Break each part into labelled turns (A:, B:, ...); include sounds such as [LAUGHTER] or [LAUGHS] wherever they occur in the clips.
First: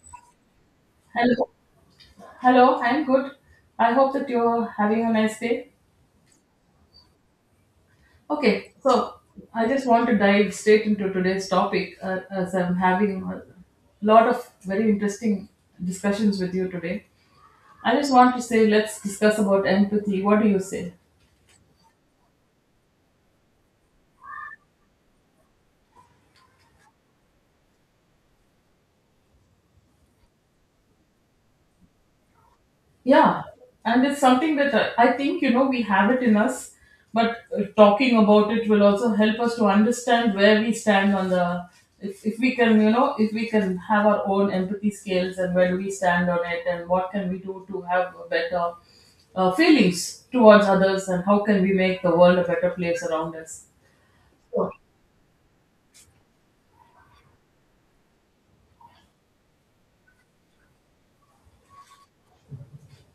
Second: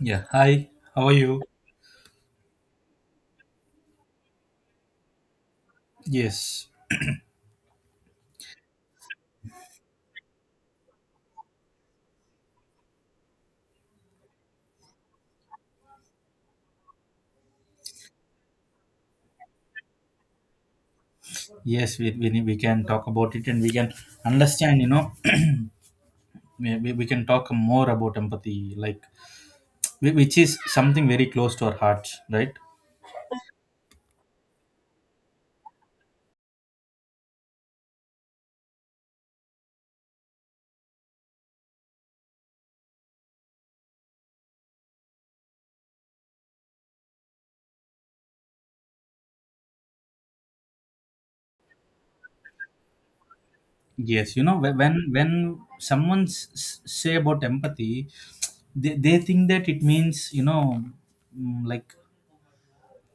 A: Yeah. Hi. How are you?
B: Hello, hello, I'm good. I hope that you're having a nice day.
A: Yes.
B: Okay, so I just want to dive straight into today's topic as I'm having a lot of very interesting discussions with you today. I just want to say, let's discuss about empathy. What do you say?
A: Yes. We can talk about it and we can understand. [CLEARS THROAT] we can talk more about empathy, like which is something very close to our hearts, right?
B: Yeah, and it's something that I think we have it in us, but talking about it will also help us to understand where we stand on the if we can if we can have our own empathy scales and where do we stand on it and what can we do to have a better feelings towards others and how can we make the world a better place around us.
A: Yes. You know, when someone s- s- say about empathy, they think that it means mm, like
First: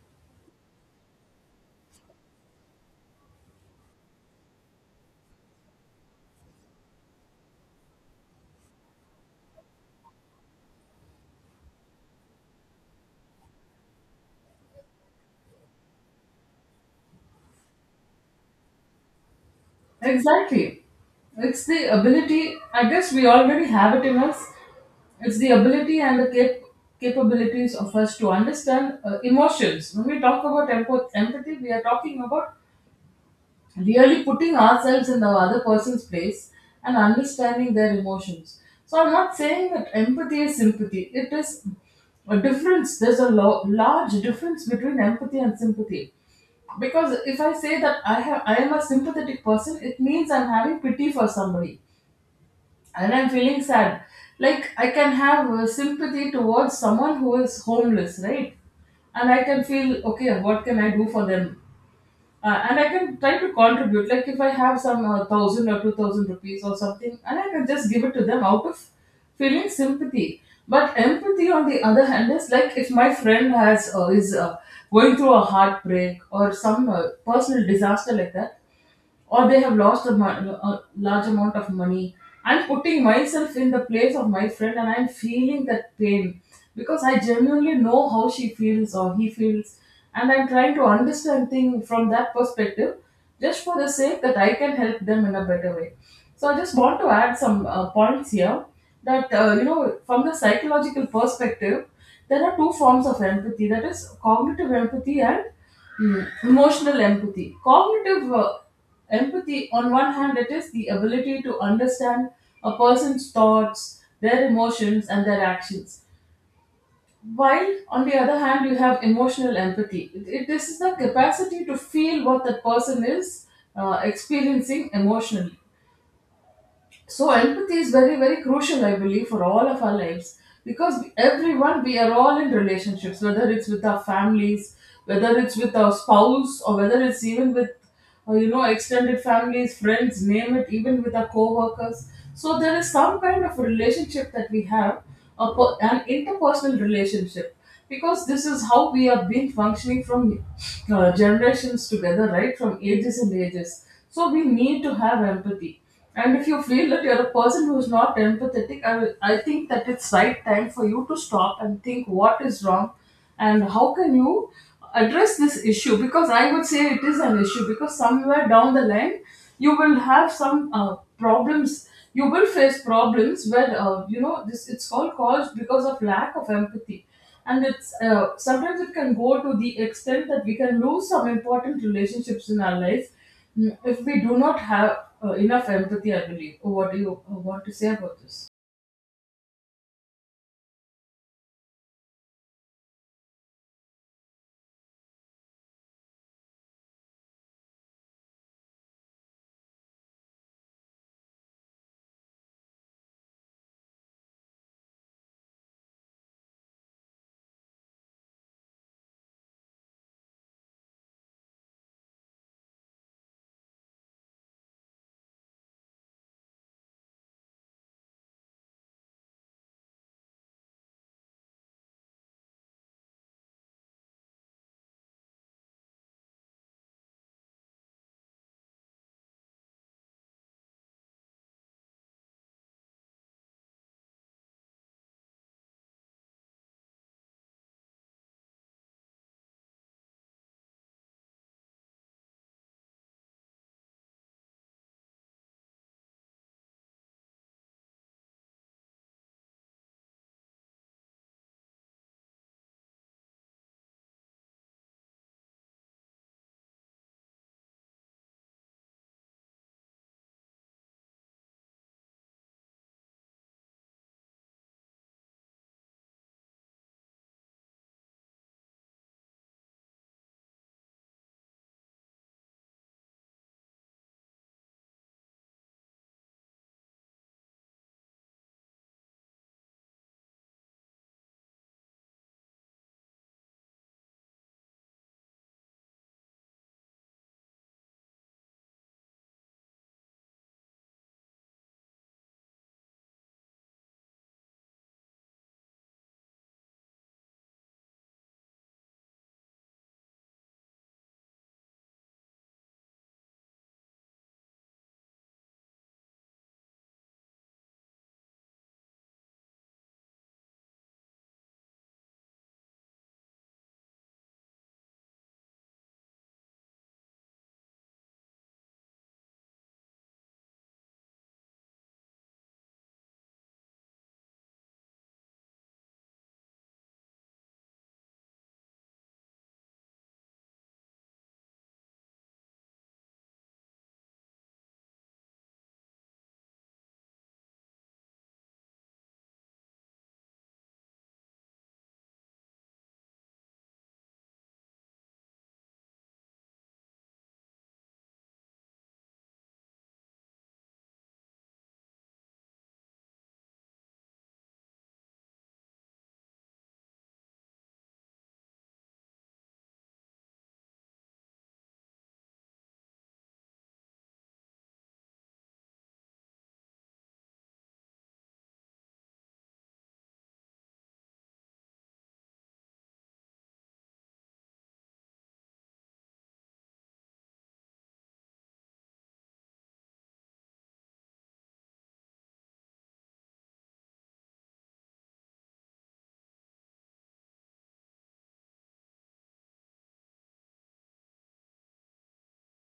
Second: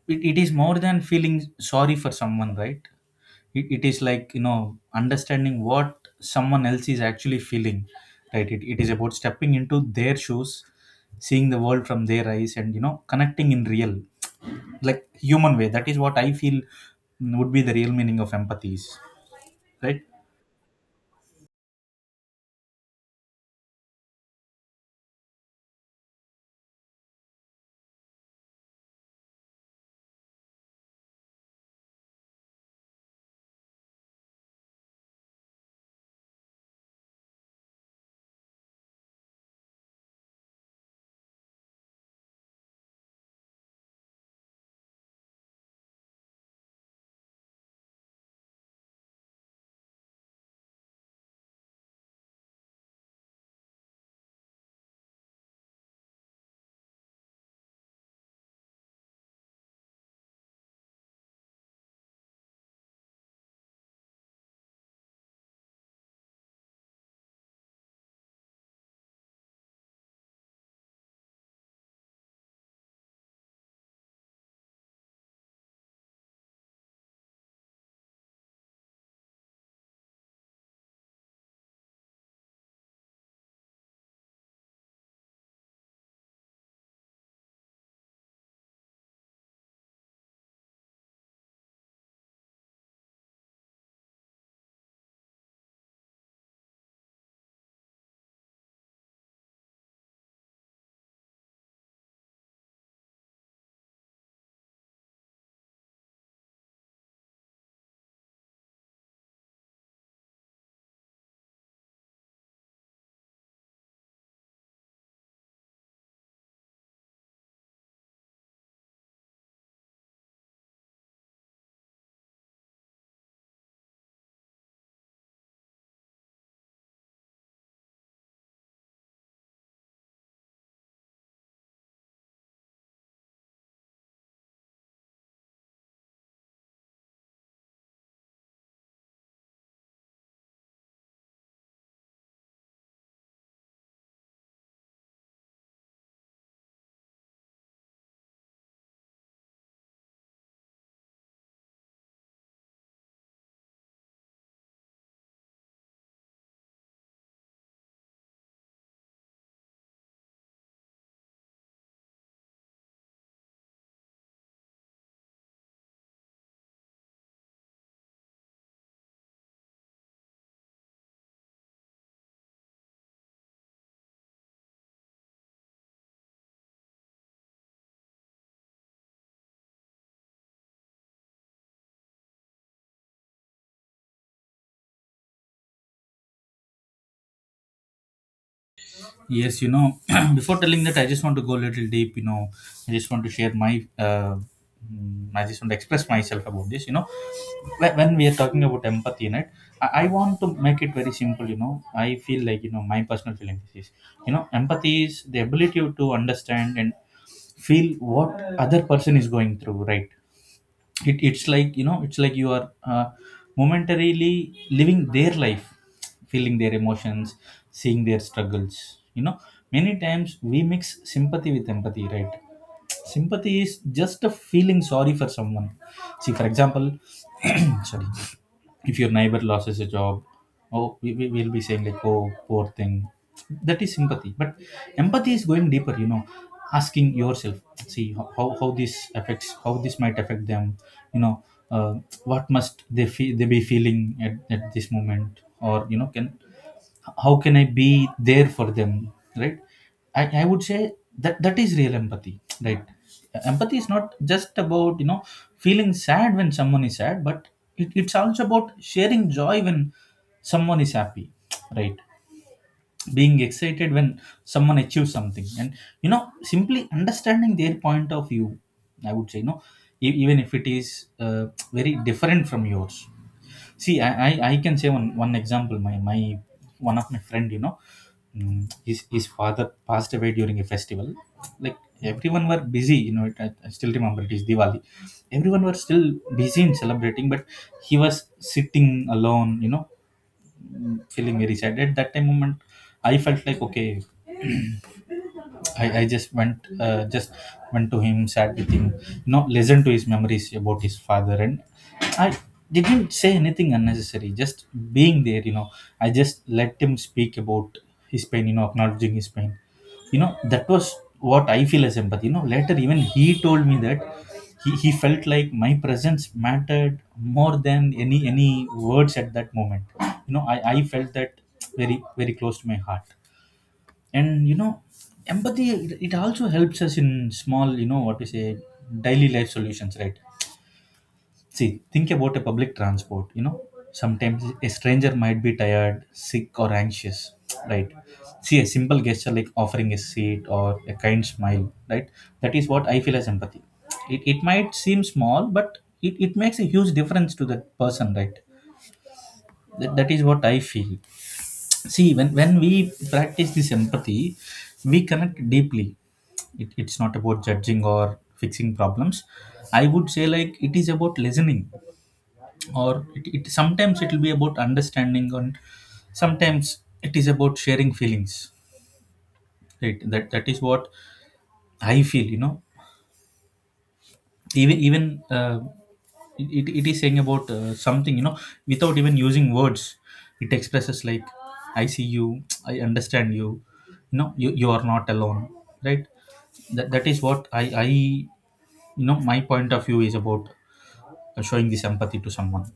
A: it, it is more than feeling sorry for someone, right? It is like understanding what someone else is actually feeling, right? It is about stepping into their shoes, seeing the world from their eyes, and connecting in real, like, human way. That is what I feel would be the real meaning of empathy is, right?
B: Exactly. It's the ability, I guess we already have it in us. It's the ability and the capabilities of us to understand emotions. When we talk about empathy, we are talking about really putting ourselves in the other person's place and understanding their emotions. So I'm not saying that empathy is sympathy. It is a difference. There's a large difference between empathy and sympathy. Because if I say that I am a sympathetic person, it means I'm having pity for somebody and I'm feeling sad. Like I can have sympathy towards someone who is homeless, right? And I can feel okay. What can I do for them? And I can try to contribute. Like if I have some 1,000 or 2,000 rupees or something, and I can just give it to them out of feeling sympathy. But empathy, on the other hand, is like if my friend has is going through a heartbreak or some personal disaster like that, or they have lost a large amount of money. I'm putting myself in the place of my friend and I'm feeling that pain because I genuinely know how she feels or he feels, and I'm trying to understand things from that perspective, just for the sake that I can help them in a better way. So I just want to add some points here that from the psychological perspective, there are two forms of empathy, that is cognitive empathy and Mm. emotional empathy. Cognitive empathy, on one hand, it is the ability to understand a person's thoughts, their emotions, and their actions. While, on the other hand, you have emotional empathy. This is the capacity to feel what that person is experiencing emotionally. So empathy is very, very crucial, I believe, for all of our lives, because everyone, we are all in relationships, whether it's with our families, whether it's with our spouse, or whether it's even with extended families, friends, name it, even with our co-workers. So there is some kind of relationship that we have, an interpersonal relationship, because this is how we have been functioning from generations together, right, from ages and ages. So we need to have empathy, and if you feel that you're a person who is not empathetic, I think that it's right time for you to stop and think what is wrong and how can you address this issue, because I would say it is an issue, because somewhere down the line you will have some problems. You will face problems where this. It's all caused because of lack of empathy, and it's sometimes it can go to the extent that we can lose some important relationships in our life, if we do not have enough empathy, I believe. Oh, what do you want to say about this?
A: Yes, you know, [CLEARS THROAT] before telling that, I just want to go a little deep. You know, I just want to share I just want to express myself about this. You know, like, when we are talking about empathy, right? I want to make it very simple. You know, I feel like my personal feeling is, you know, empathy is the ability to understand and feel what other person is going through, right? It's like it's like you are momentarily living their life, feeling their emotions, seeing their struggles. You know, many times we mix sympathy with empathy, right? Sympathy is just a feeling sorry for someone. See, for example, [CLEARS THROAT] sorry, if your neighbor loses a job, oh, we will be saying like, oh, poor thing. That is sympathy. But empathy is going deeper, you know, asking yourself, see, how this might affect them, you know, uh, what must they be feeling at this moment, or you know, can how can I be there for them, right? I would say that that is real empathy, right? Empathy is not just about feeling sad when someone is sad, but it, it's also about sharing joy when someone is happy, right? Being excited when someone achieves something, and you know, simply understanding their point of view. I would say, you know, even if it is very different from yours. See, I can say one example. My one of my friend, you know, his father passed away during a festival. Like, everyone were busy, you know. It, I still remember it is Diwali. Everyone were still busy in celebrating, but he was sitting alone, you know, feeling very sad. At that time moment, I felt like, okay, I just went to him, sat with him, you know, listened to his memories about his father, and I didn't say anything unnecessary. Just being there, you know, I just let him speak about his pain, you know, acknowledging his pain. You know, that was what I feel as empathy. You know, later, even he told me that he felt like my presence mattered more than any words at that moment. You know, I felt that very close to my heart. And you know, empathy, it also helps us in small, you know, what we say, daily life solutions, right? See, think about a public transport. You know, sometimes a stranger might be tired, sick, or anxious, right? See, a simple gesture like offering a seat or a kind smile, right? That is what I feel as empathy. It might seem small, but it makes a huge difference to that person, right? That, that is what I feel. See, when we practice this empathy, we connect deeply. It, it's not about judging or fixing problems. I would say, like, it is about listening, or it sometimes it will be about understanding, and sometimes it is about sharing feelings. Right? That, that is what I feel, you know. Even even uh, it, it is saying about something, you know, without even using words. It expresses like, I see you, I understand you, you know, you are not alone. Right? That, that is what I my point of view is about, showing this empathy to someone.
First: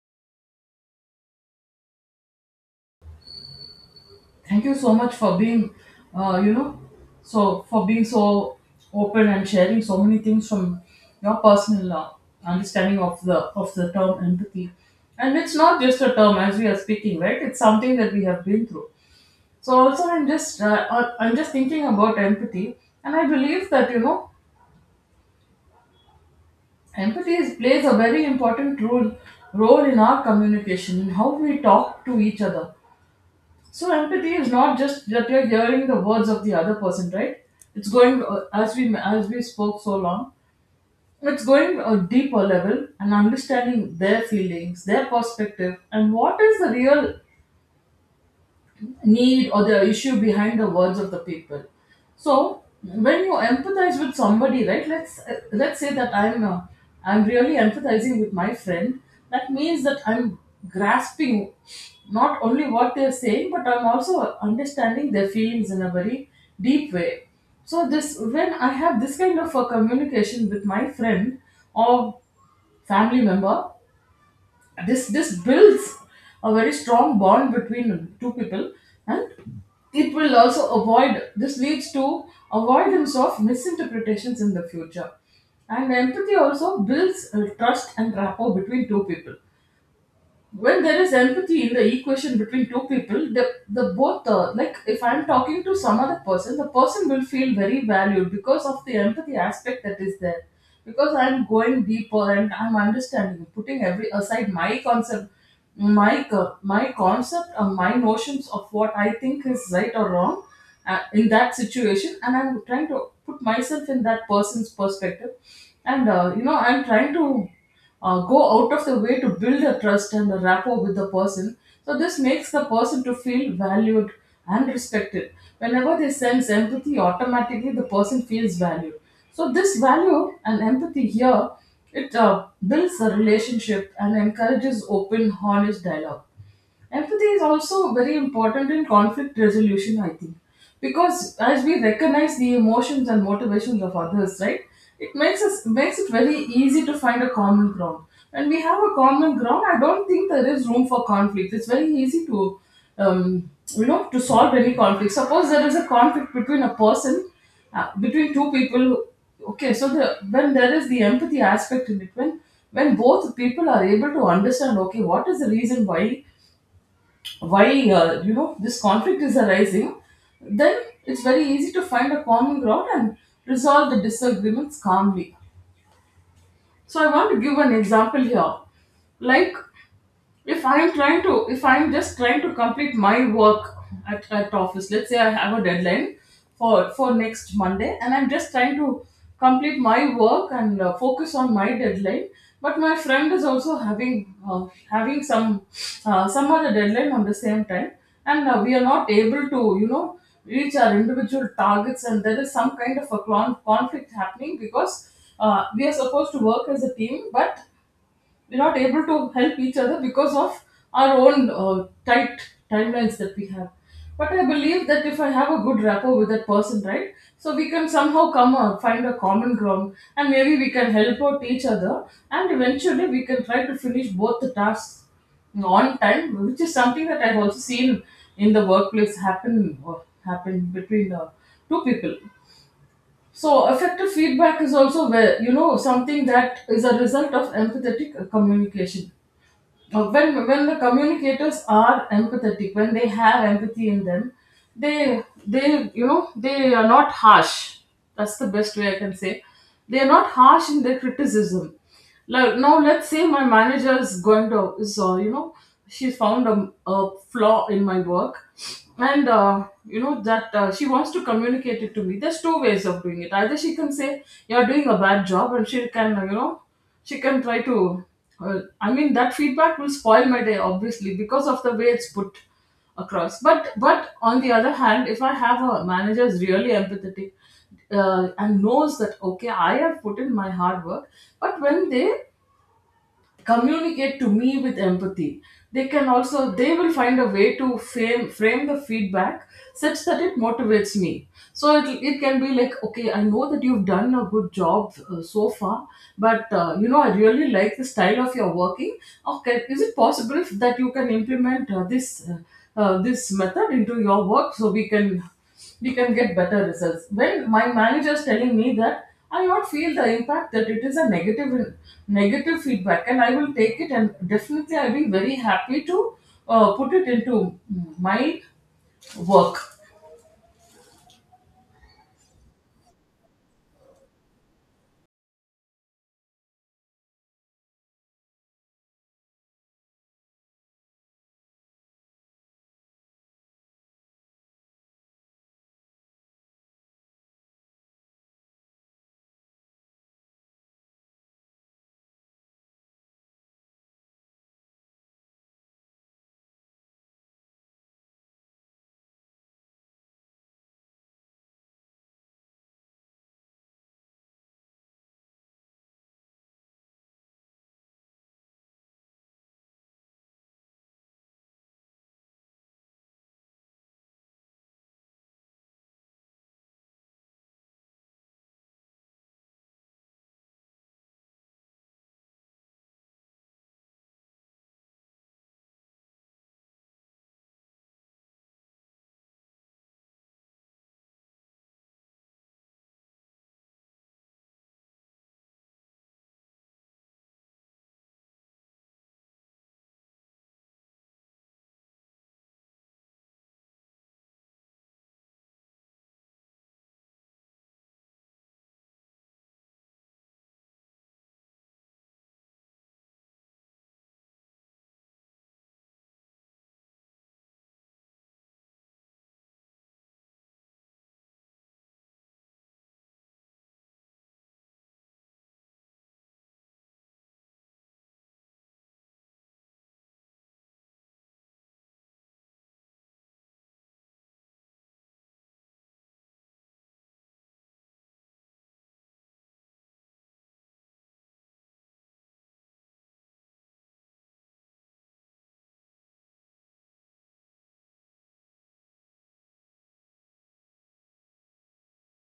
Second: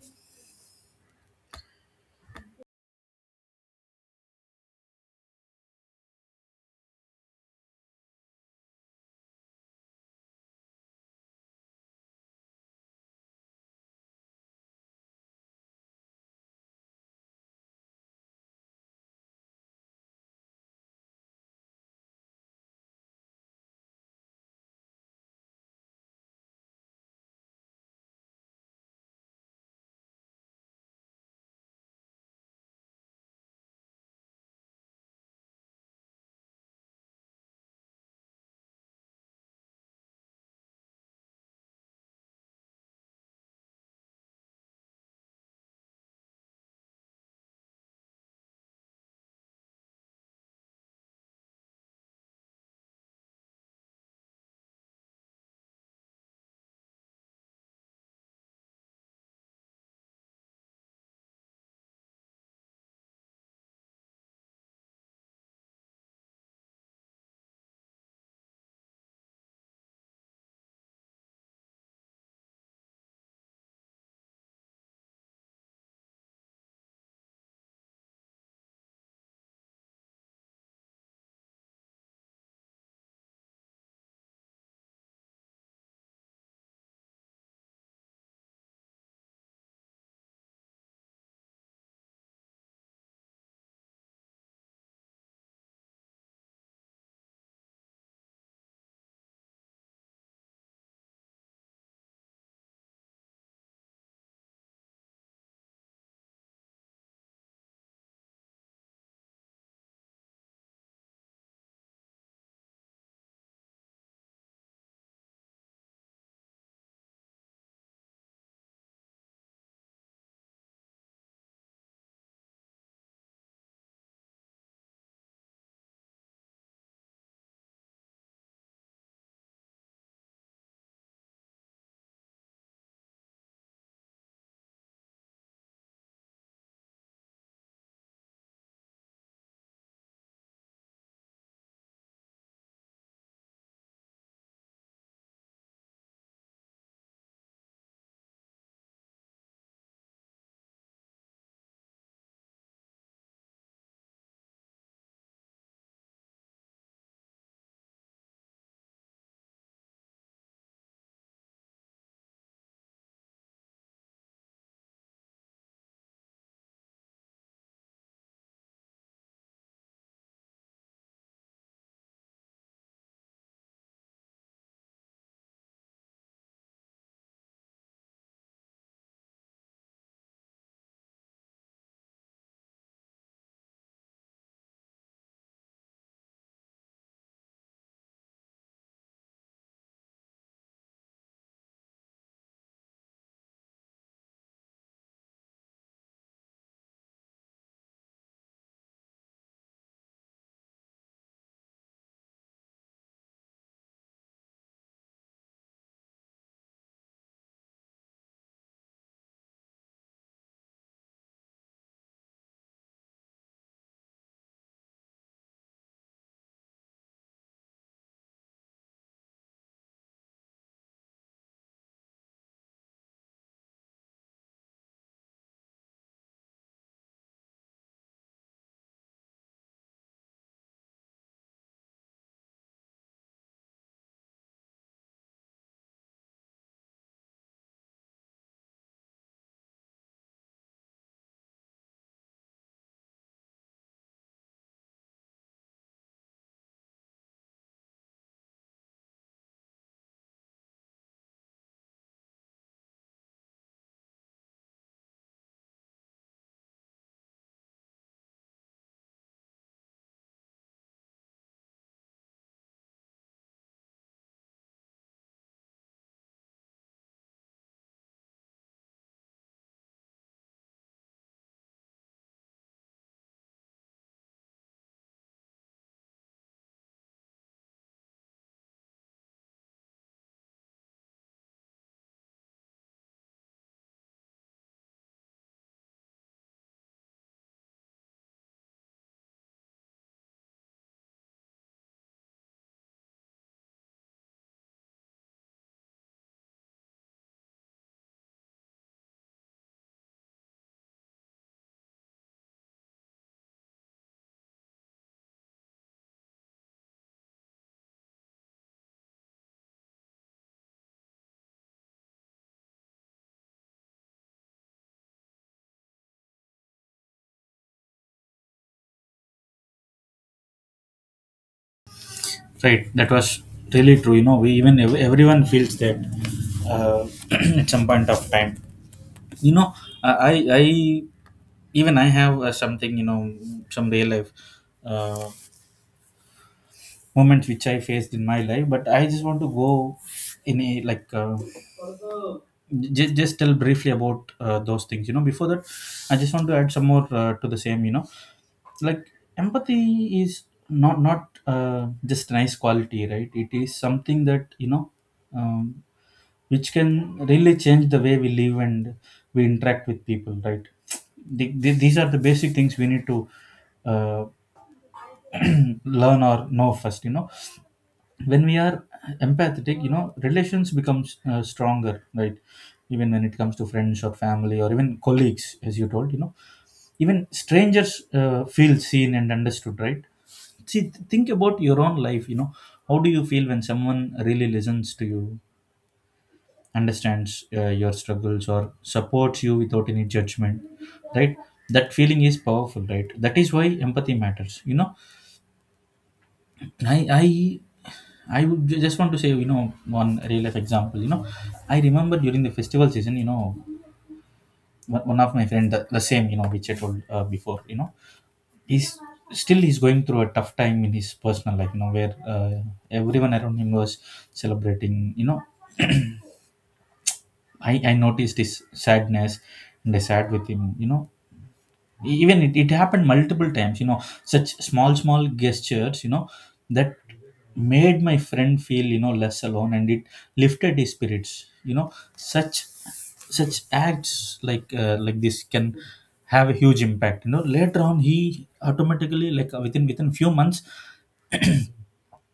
B: Thank you so much for being, you know, so for being so open and sharing so many things from your personal understanding of the term empathy. And it's not just a term as we are speaking, right? It's something that we have been through. So also, I'm just thinking about empathy, and I believe that empathy is, plays a very important role in our communication, in how we talk to each other. So, empathy is not just that you're hearing the words of the other person, right? It's going, as we spoke so long, it's going a deeper level and understanding their feelings, their perspective, and what is the real need or the issue behind the words of the people. So when you empathize with somebody, right, let's say that I'm really empathizing with my friend. That means that I'm grasping not only what they're saying, but I'm also understanding their feelings in a very deep way. So this when I have this kind of a communication with my friend or family member, this builds a very strong bond between two people, and it will also avoid this leads to avoidance of misinterpretations in the future. And empathy also builds trust and rapport between two people. When there is empathy in the equation between two people, the both like if I'm talking to some other person, the person will feel very valued because of the empathy aspect that is there, because I'm going deeper and I'm understanding, putting every aside my concept, my concept or my notions of what I think is right or wrong in that situation, and I'm trying to put myself in that person's perspective, and I'm trying to go out of the way to build a trust and a rapport with the person. So this makes the person to feel valued and respected. Whenever they sense empathy, automatically the person feels valued. So this value and empathy here, it builds a relationship and encourages open, honest dialogue. Empathy is also very important in conflict resolution, I think, because as we recognize the emotions and motivations of others, right, it makes it very easy to find a common ground. When we have a common ground, I don't think there is room for conflict. It's very easy um, to solve any conflict. Suppose there is a conflict between between two people. Okay, so the when there is the empathy aspect in it, when both people are able to understand, okay, what is the reason why this conflict is arising, then it's very easy to find a common ground and resolve the disagreements calmly. So I want to give an example here. Like, if I'm just trying to complete my work at office. Let's say I have a deadline for next Monday, and I'm just trying to complete my work and focus on my deadline, but my friend is also having some other deadline on the same time, and we are not able to reach our individual targets, and there is some kind of a conflict happening because we are supposed to work as a team, but we're not able to help each other because of our own tight timelines that we have. But I believe that if I have a good rapport with that person, right, so we can somehow come up, find a common ground and maybe we can help out each other, and eventually we can try to finish both the tasks on time, which is something that I've also seen in the workplace happen between two people. So effective feedback is also where something that is a result of empathetic communication. When the communicators are empathetic, when they have empathy in them, they they are not harsh, that's the best way I can say. They are not harsh in their criticism. Like, now let's say my manager is going to is you know she's found a flaw in my work, and you know that she wants to communicate it to me. There's two ways of doing it. Either she can say you're doing a bad job, and she can she can try to I mean, that feedback will spoil my day, obviously, because of the way it's put across. But on the other hand, if I have a manager is really empathetic, and knows that okay, I have put in my hard work, but when they communicate to me with empathy, they can also, they will find a way to frame the feedback such that it motivates me. So it can be like, okay, I know that you've done a good job so far, but I really like the style of your working. Okay, is it possible that you can implement this method into your work, so we can get better results? When my manager is telling me that, I will not feel the impact that it is a negative feedback, and I will take it, and definitely I'll be very happy to put it into my work.
A: Right? That was really true, you know. We even everyone feels that, uh, [CLEARS THROAT] at some point of time, you know. I i I- even i have something, you know, some real life uh, moments which I faced in my life. But I just want to go in a, like, just tell briefly about those things, you know. Before that, I just want to add some more, to the same, you know, like empathy is not just nice quality, right? It is something that, you know, um, which can really change the way we live and we interact with people, right? These are the basic things we need to uh, [CLEARS THROAT] learn or know first, you know. When we are empathetic, you know, relations becomes stronger, right? Even when it comes to friends or family or even colleagues, as you told, you know, even strangers feel seen and understood, right? See, think about your own life. You know, how do you feel when someone really listens to you, understands your struggles, or supports you without any judgment? Right? That feeling is powerful, right? That is why empathy matters, you know. I i i would just want to say, you know, one real life example. You know, I remember during the festival season, you know, one of my friend, the same, you know, which I told before. You know, he's still, he's going through a tough time in his personal life, you know, where everyone around him was celebrating. You know, I noticed his sadness and I sat with him. You know, even it, it happened multiple times, you know. Such small small gestures, you know, that made my friend feel, you know, less alone, and it lifted his spirits. You know, such such acts, like, like this can have a huge impact. You know, later on, he automatically, like, within few months,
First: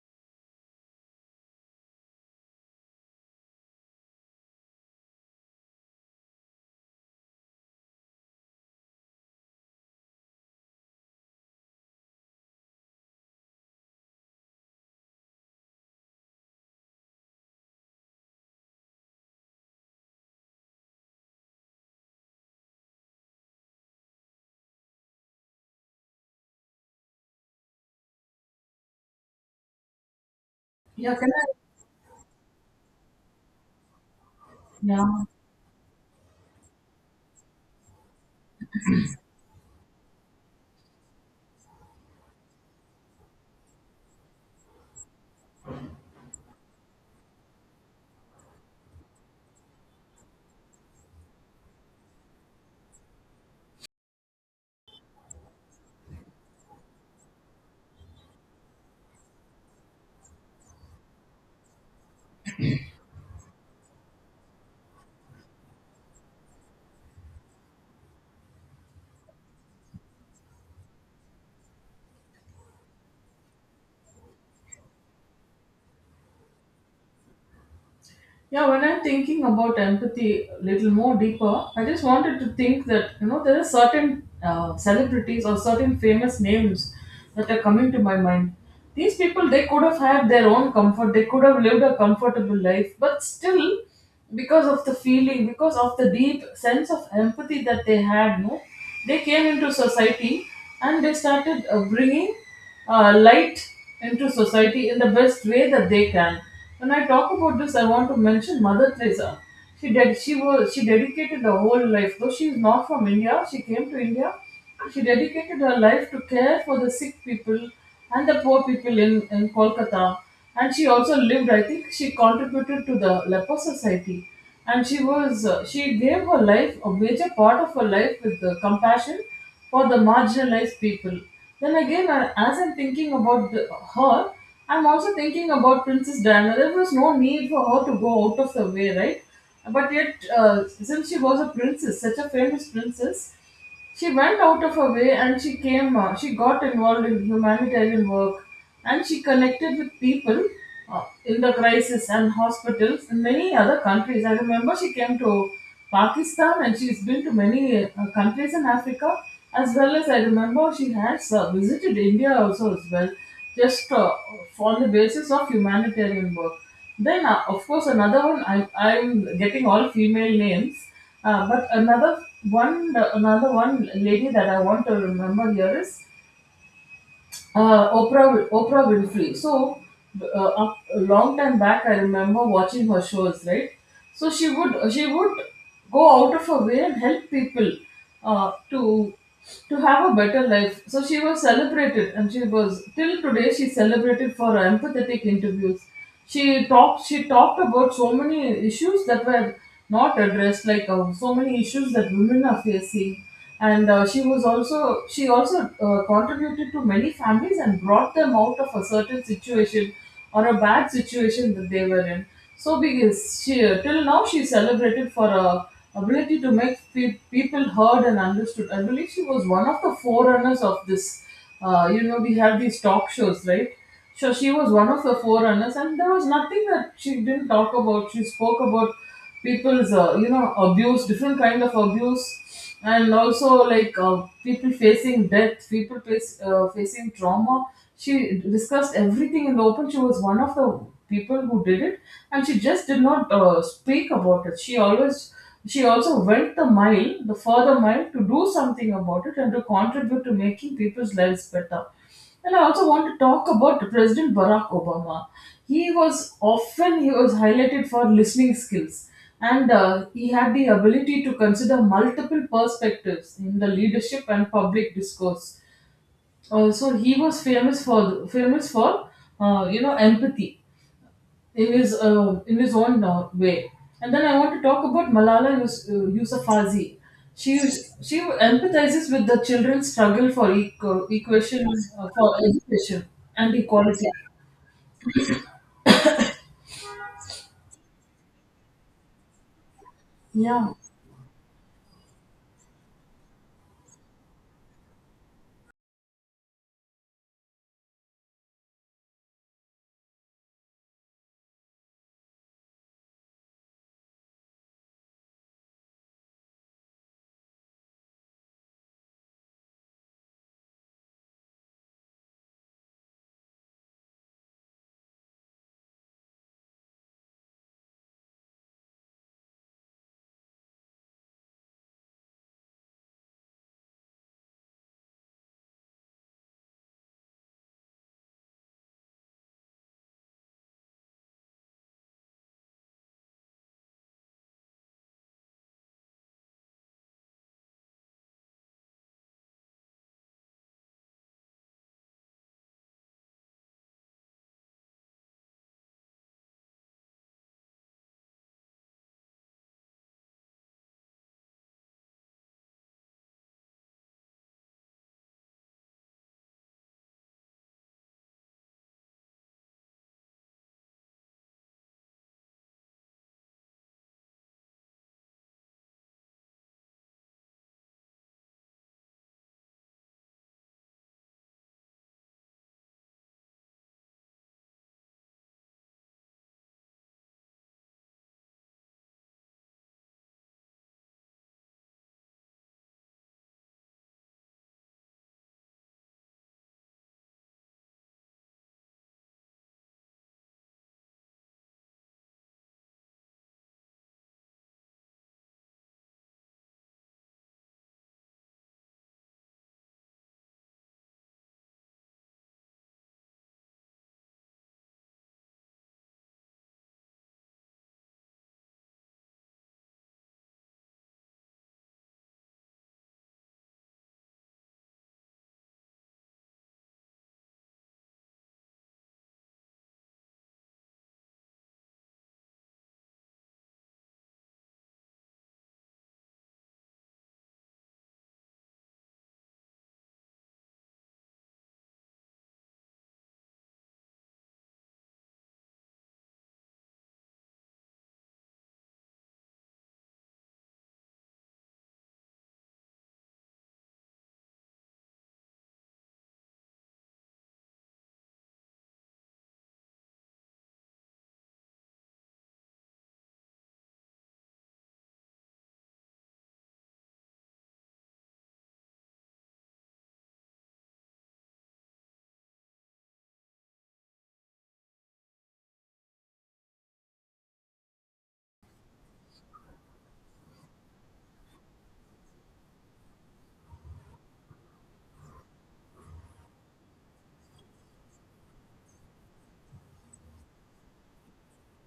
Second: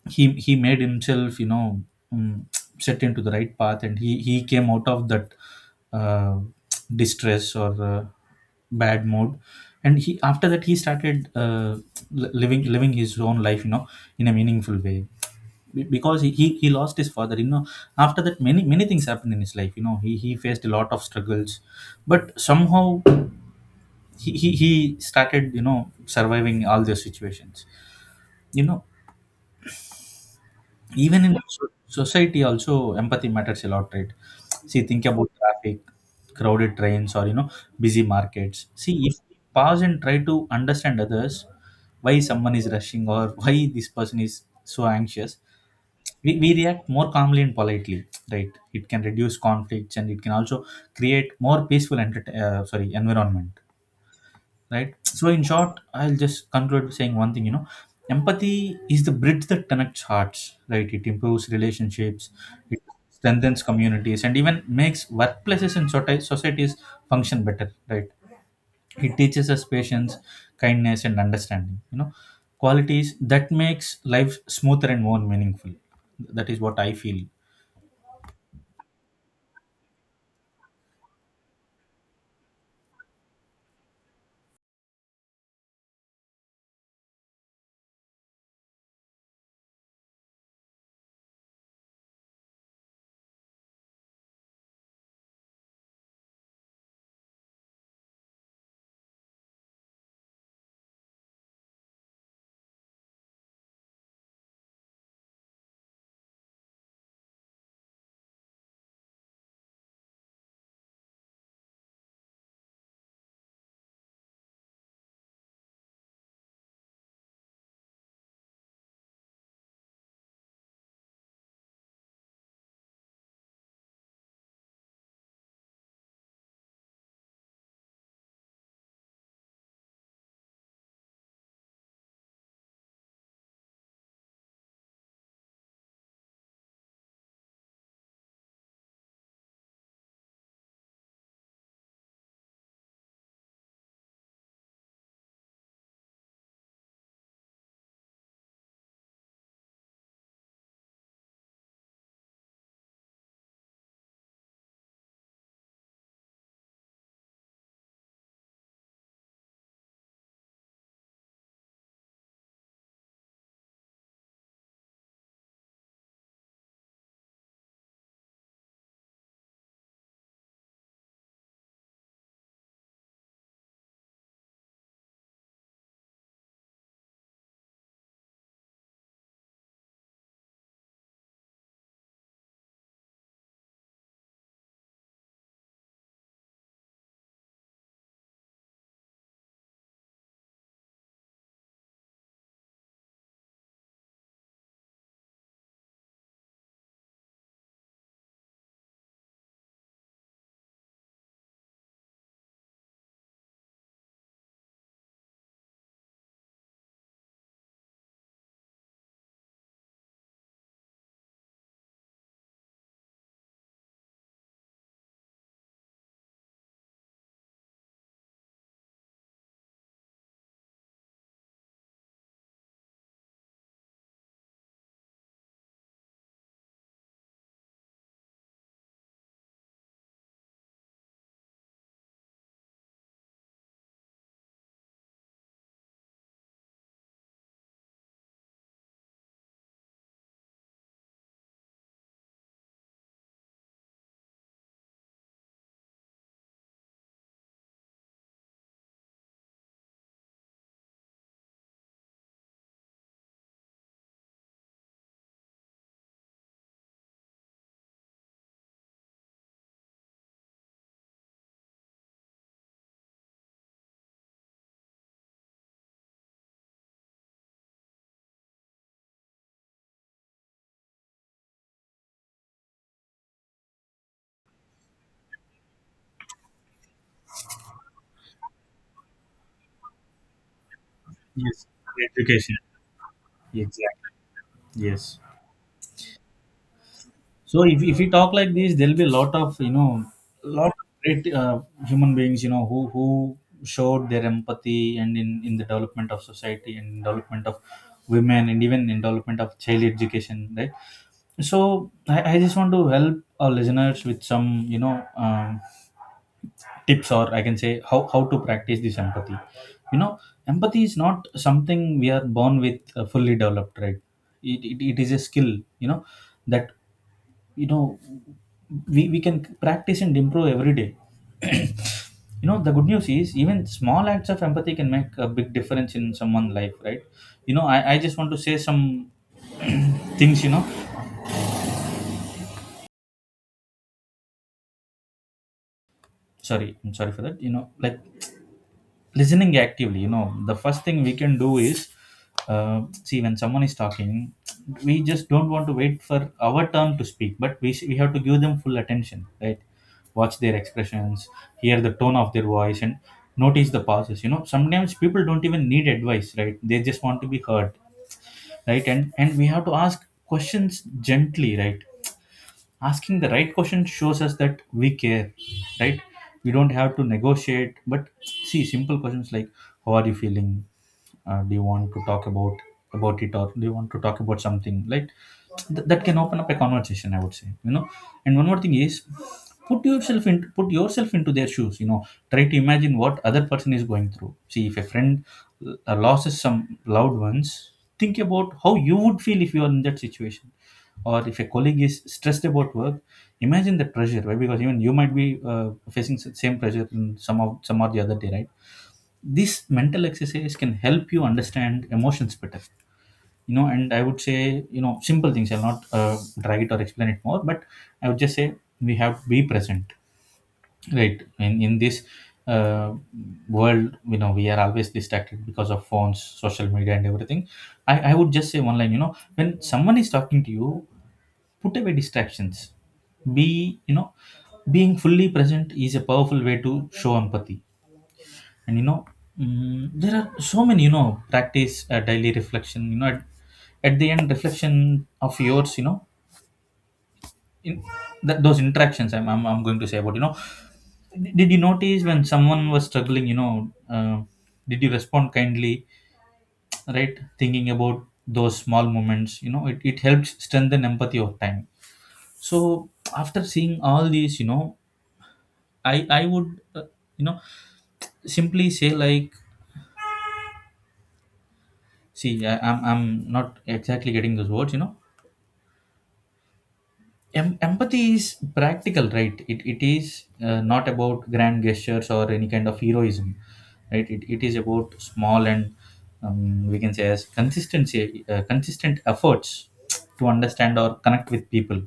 A: he made himself, you know, um, [TSK] set into the right path, and he came out of that, uh, distress or, bad mood. And he, after that, he started, living his own life, you know, in a meaningful way. Because he lost his father, you know. After that, many many things happened in his life, you know. He faced a lot of struggles, but somehow he started, you know, surviving all those situations, you know.
B: Yeah,
A: Even
B: can
A: in
B: I?
A: society also, empathy matters a lot, right? See, think
B: Yeah.
A: about traffic, crowded trains, or you know, busy markets. See, if we pause and try to understand others, why someone is rushing, or [LAUGHS] why this person is so anxious, we react more calmly and politely, right? It can reduce conflicts and it can also create more peaceful enter- sorry environment, right? So in short, I'll just conclude with saying one thing. You know, empathy is the bridge that connects hearts, right? It improves relationships, it strengthens communities, and even makes workplaces and societies function better, right? It teaches us patience, kindness, and understanding, you know, qualities that makes life smoother and more meaningful. That is what I feel.
B: Yeah, when I'm thinking about empathy a little more deeper, I just wanted to think that, you know, there are certain celebrities or certain famous names that are coming to my mind. These people, they could have had their own comfort, they could have lived a comfortable life, but still, because of the feeling, because of the deep sense of empathy that they had, no, they came into society and they started bringing light into society in the best way that they can. When I talk about this, I want to mention Mother Teresa. She did. She was. She dedicated her whole life. Though she is not from India, she came to India. She dedicated her life to care for the sick people and the poor people in Kolkata. And she also lived. I think she contributed to the leper society, and she was she gave her life, a major part of her life, with the compassion for the marginalized people. Then again, as I'm thinking about her, I'm also thinking about Princess Diana. There was no need for her to go out of the way, right? But yet, since she was a princess, such a famous princess, she went out of her way and she she got involved in humanitarian work, and she connected with people in the crisis and hospitals in many other countries. I remember she came to Pakistan, and she's been to many countries in Africa, as well as I remember she has visited India also as well, just on the basis of humanitarian work. Then, of course, another one. I'm getting all female names, but one, another one lady that I want to remember here is Oprah Winfrey. So, a long time back, I remember watching her shows, right? So she would go out of her way and help people uh, to to have a better life. So she was celebrated, and she was, till today she celebrated for her empathetic interviews. She talked about so many issues that were not addressed, like so many issues that women are facing. And she was also, she also contributed to many families and brought them out of a certain situation or a bad situation that they were in. So because she, till now she celebrated for her ability to make pe- people heard and understood, I believe she was one of the forerunners of this, we have these talk shows, right? So she was one of the forerunners, and there was nothing that she didn't talk about. She spoke about people's abuse, different kind of abuse, and also like people facing death, people facing trauma. She discussed everything in the open. She was one of the people who did it, and she just did not speak about it. She always, she also went the mile, the further mile, to do something about it and to contribute to making people's lives better. And I also want to talk about President Barack Obama. He was often, he was highlighted for listening skills, and he had the ability to consider multiple perspectives in the leadership and public discourse. So he was famous for empathy in his own way. And then I want to talk about Yousafzai. She she empathizes with the children's struggle for
A: Yes.
B: equation, for
A: Education.
B: education and equality.
A: Exactly. Yes. So if we talk like this, there'll be a lot of, you know, lot
B: Yeah,
A: of great human beings, you know, who showed their empathy and in the development of society, and in development of women, and even in development of child education, right? So I just want to help our listeners with some, you know, tips, or I can say how to practice this empathy. You know, empathy is not something we are born with fully developed, right? It is a skill, you know that you know we can practice and improve every day. [CLEARS THROAT] you know the good news is, even small acts of empathy can make a big difference in someone's life, right? I just want to say some [CLEARS THROAT] things. Sorry I'm sorry for that. Listening actively, the first thing we can do is see, when someone is talking we just don't want to wait for our turn to speak, but we have to give them full attention, right? Watch their expressions, hear the tone of their voice, and notice the pauses. Sometimes people don't even need advice, right? They just want to be heard. Right, and we have to ask questions gently, right? Asking the right question shows us that we care. Right, we don't have to negotiate, but see, simple questions like, how are you feeling? Do you want to talk about it, or do you want to talk about something like that, can open up a conversation, I would say. And one more thing is, put yourself in, put yourself into their shoes. Try to imagine what other person is going through. See, if a friend loses some loved ones, think about how you would feel if you are in that situation. Or if a colleague is stressed about work, imagine the pressure, right? Because even you might be facing the same pressure in some of some or the other day, right? This mental exercise can help you understand emotions better. And I would say, simple things. I'll not drag it or explain it more, but I would just say, we have to be present, right? In this uh, world, we are always distracted because of phones, social media, and everything. I would just say one line. When someone is talking to you, put away distractions, be, being fully present is a powerful way to show empathy. And there are so many, practice daily reflection. At the end reflection of yours, in that, those interactions I'm going to say about. Did you notice when someone was struggling? Did you respond kindly? Right, thinking about those small moments, it helps strengthen empathy over time. So after seeing all these, I would you know simply say, like, see, I'm not exactly getting those words. Empathy is practical, right? It is not about grand gestures or any kind of heroism. Right, it is about small, and we can say as consistency, consistent efforts to understand or connect with people,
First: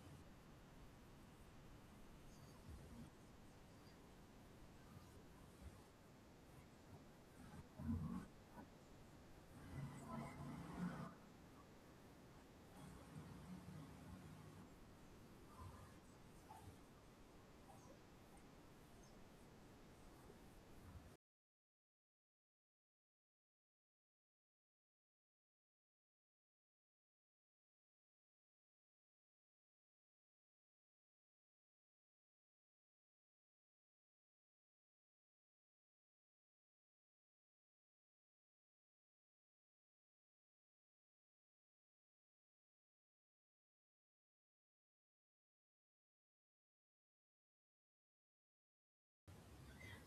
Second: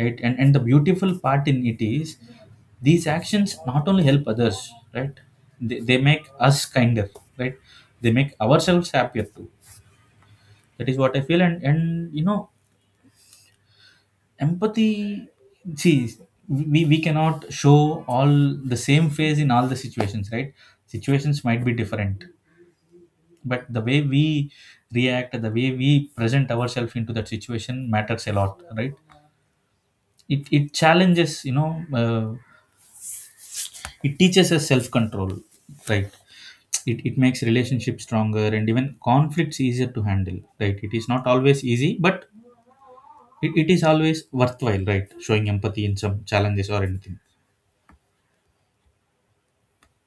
A: right? And the beautiful part in it is, these actions not only help others, right? They make us kinder, right? They make ourselves happier too. That is what I feel. And empathy, see, we cannot show all the same face in all the situations, right? Situations might be different, but the way we react, the way we present ourselves into that situation matters a lot, right? It challenges, uh, it teaches us self-control. Right, it makes relationships stronger and even conflicts easier to handle. Right, it is not always easy, but it is always worthwhile, right? Showing empathy in some challenges or anything.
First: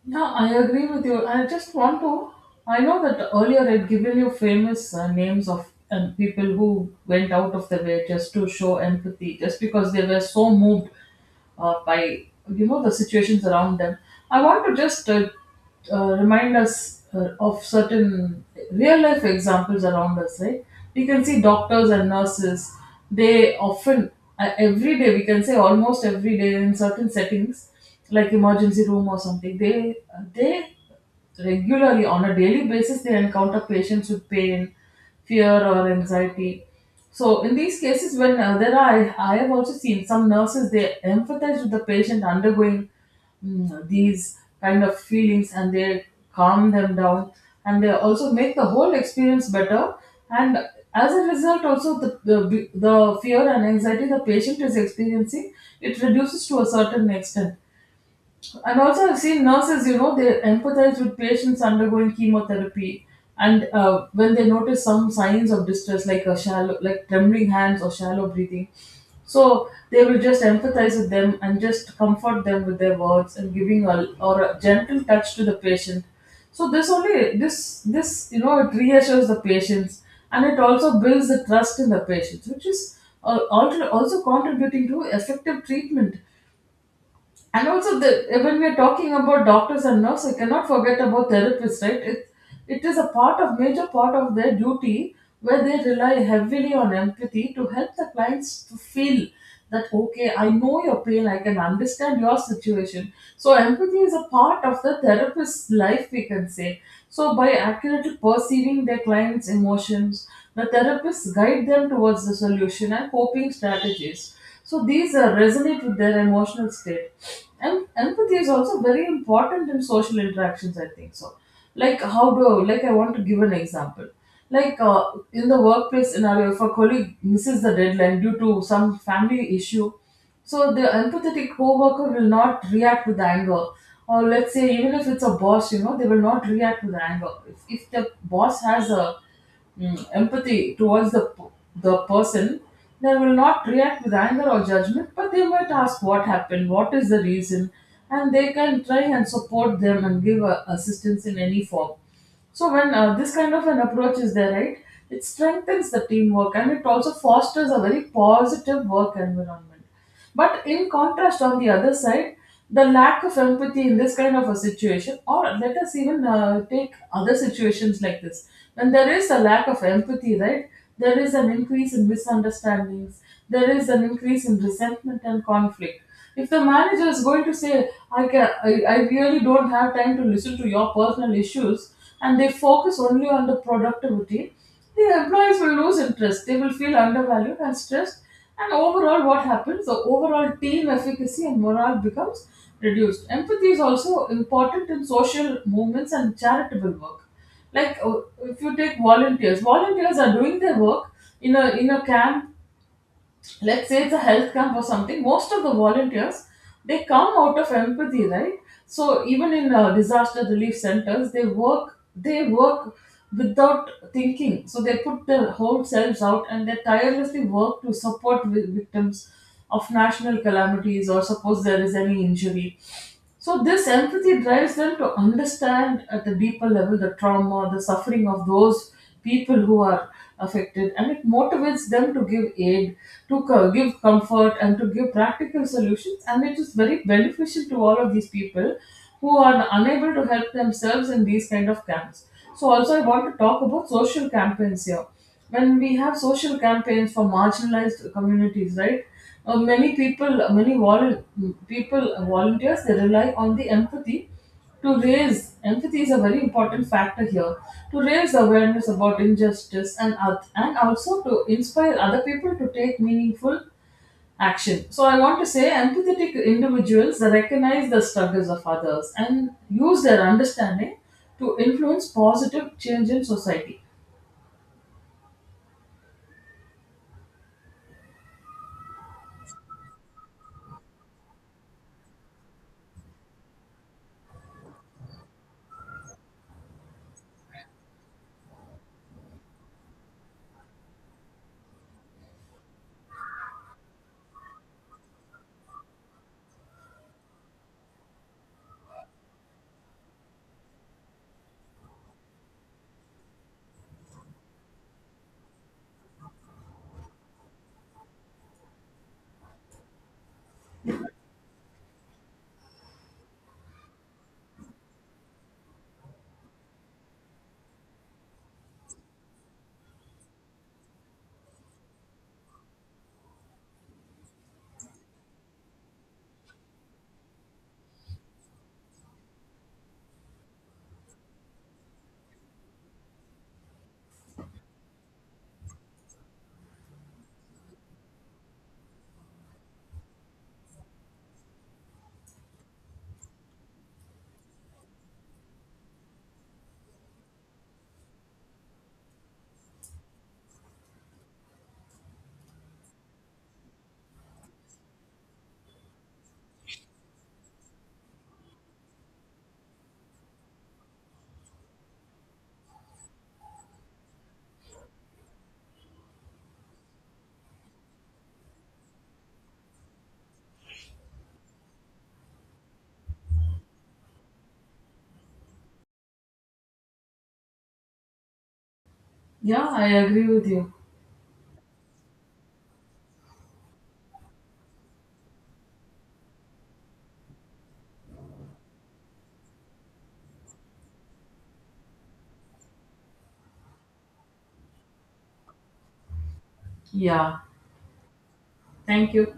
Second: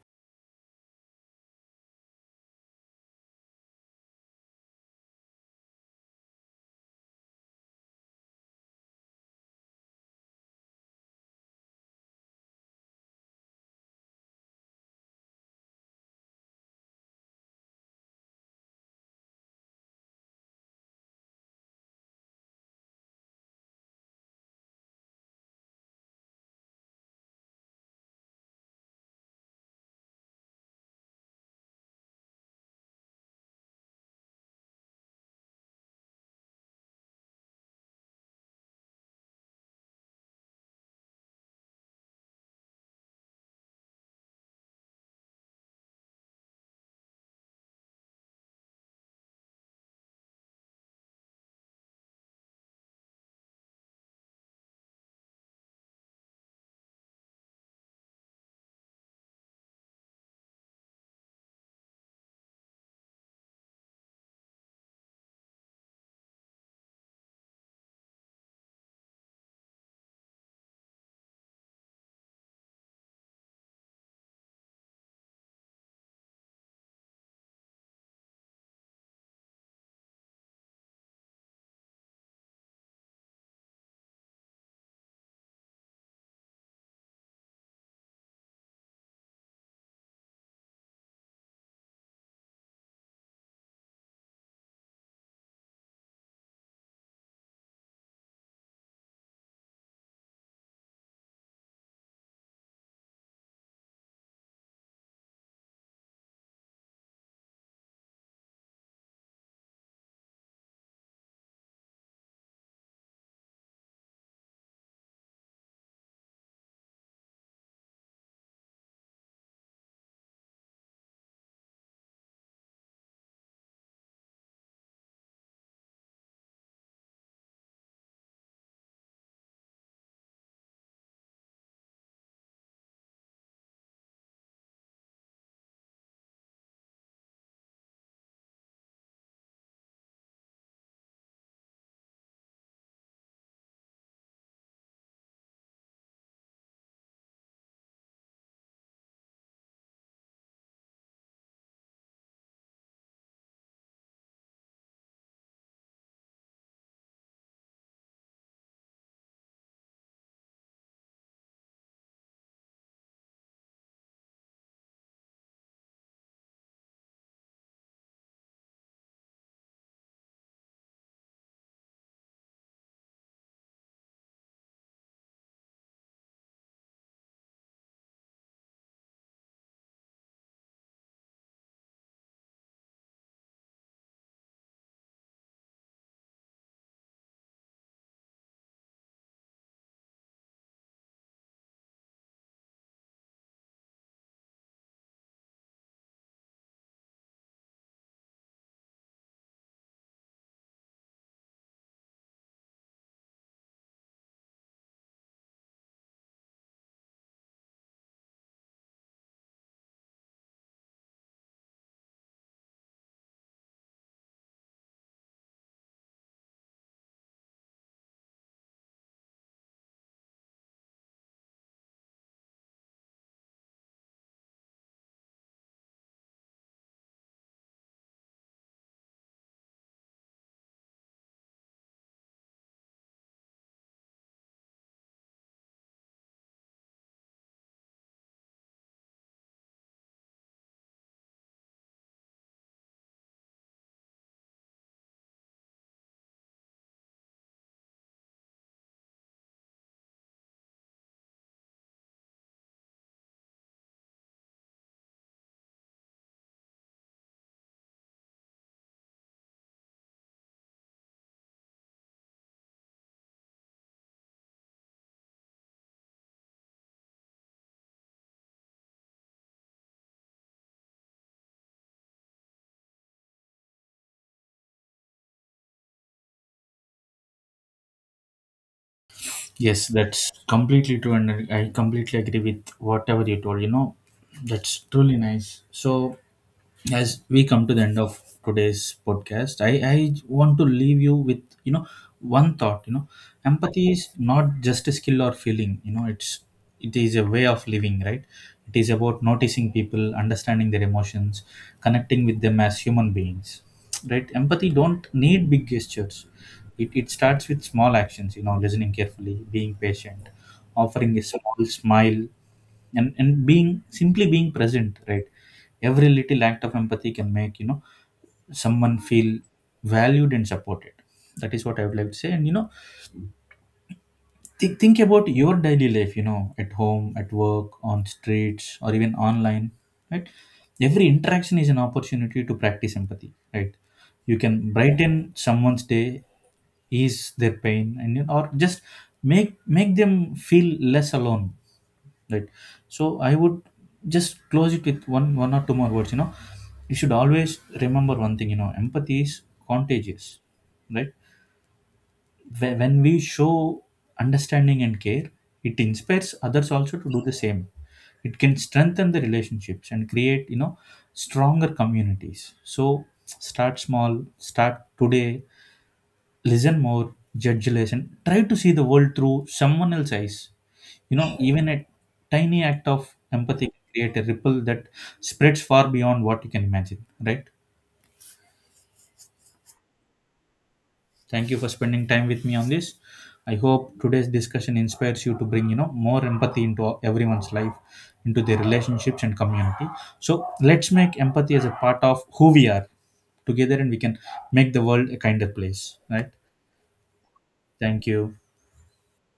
B: yeah, I agree with you. I just want to. I know that earlier I'd given you famous names of people who went out of their way just to show empathy, just because they were so moved by you know the situations around them. I want to just remind us of certain real life examples around us, right? We can see doctors and nurses. They often, every day, we can say almost every day in certain settings, like emergency room or something. They regularly, on a daily basis, they encounter patients with pain, fear, or anxiety. So in these cases, when there are, I have also seen some nurses, they empathize with the patient undergoing, mm, these kind of feelings, and they calm them down, and they also make the whole experience better. And as a result, also the fear and anxiety the patient is experiencing, it reduces to a certain extent. And also, I've seen nurses, you know, they empathize with patients undergoing chemotherapy. And when they notice some signs of distress, like a shallow, like trembling hands or shallow breathing, so they will just empathize with them and just comfort them with their words and giving a, or a gentle touch to the patient. So this only, this you know, it reassures the patients, and it also builds the trust in the patients, which is also contributing to effective treatment. And also, the, when we are talking about doctors and nurses, I cannot forget about therapists, right? It is a part, of major part of their duty, where they rely heavily on empathy to help the clients to feel that okay, I know your pain, I can understand your situation. So empathy is a part of the therapist's life, we can say. So by accurately perceiving their clients' emotions, the therapists guide them towards the solution and coping strategies. So these resonate with their emotional state. And empathy is also very important in social interactions, I think so. Like, how do, like, I want to give an example. Like, in the workplace scenario, if a colleague misses the deadline due to some family issue, so the empathetic co-worker will not react with anger. Or let's say even if it's a boss, you know, they will not react with anger. If the boss has a, mm, empathy towards the person, they will not react with anger or judgment, but they might ask what happened, what is the reason, and they can try and support them and give assistance in any form. So when this kind of an approach is there, right, it strengthens the teamwork, and it also fosters a very positive work environment. But in contrast, on the other side, the lack of empathy in this kind of a situation, or let us even take other situations like this, when there is a lack of empathy, right, there is an increase in misunderstandings, there is an increase in resentment and conflict. If the manager is going to say, I really don't have time to listen to your personal issues, and they focus only on the productivity, the employees will lose interest. They will feel undervalued and stressed. And overall, what happens? The overall team efficacy and morale becomes reduced. Empathy is also important in social movements and charitable work. Like if you take volunteers, volunteers are doing their work in a camp, let's say it's a health camp or something. Most of the volunteers, they come out of empathy, right? So even in disaster relief centers, they work without thinking. So they put their whole selves out, and they tirelessly work to support victims of national calamities, or suppose there is any injury. So this empathy drives them to understand at the deeper level the trauma, the suffering of those people who are affected, and it motivates them to give aid, to give comfort, and to give practical solutions. And it is very beneficial to all of these people who are unable to help themselves in these kind of camps. So also, I want to talk about social campaigns here. When we have social campaigns for marginalized communities, right? Many people, volunteers, they rely on the empathy to raise. Empathy is a very important factor here to raise awareness about injustice and also to inspire other people to take meaningful action. So I want to say, empathetic individuals, they recognize the struggles of others and use their understanding to influence positive change in society.
A: Yes, that's completely true, and I completely agree with whatever you told. That's truly nice. So as we come to the end of today's podcast, I want to leave you with, one thought. Empathy is not just a skill or feeling. It's, it is a way of living, right? It is about noticing people, understanding their emotions, connecting with them as human beings, right? Empathy don't need big gestures. It starts with small actions. Listening carefully, being patient, offering a small smile, and being, simply being present, right? Every little act of empathy can make, someone feel valued and supported. That is what I would like to say. And think about your daily life, at home, at work, on streets, or even online, right? Every interaction is an opportunity to practice empathy, right? You can brighten someone's day, ease their pain, and, or just make, make them feel less alone, right? So I would just close it with one, one or two more words. You should always remember one thing. Empathy is contagious, right? When we show understanding and care, it inspires others also to do the same. It can strengthen the relationships and create, stronger communities. So start small, start today. Listen more, judge less, and try to see the world through someone else's eyes. You know, even a tiny act of empathy can create a ripple that spreads far beyond what you can imagine, right?
B: Yeah, I agree with you.
A: Thank you for spending time with me on this. I hope today's discussion inspires you to bring, you know, more empathy into everyone's life, into their relationships and community. So let's make empathy as a part of who we are together, and we can make the world a kinder place, right?
B: Yeah,
A: Thank you.
B: thank you.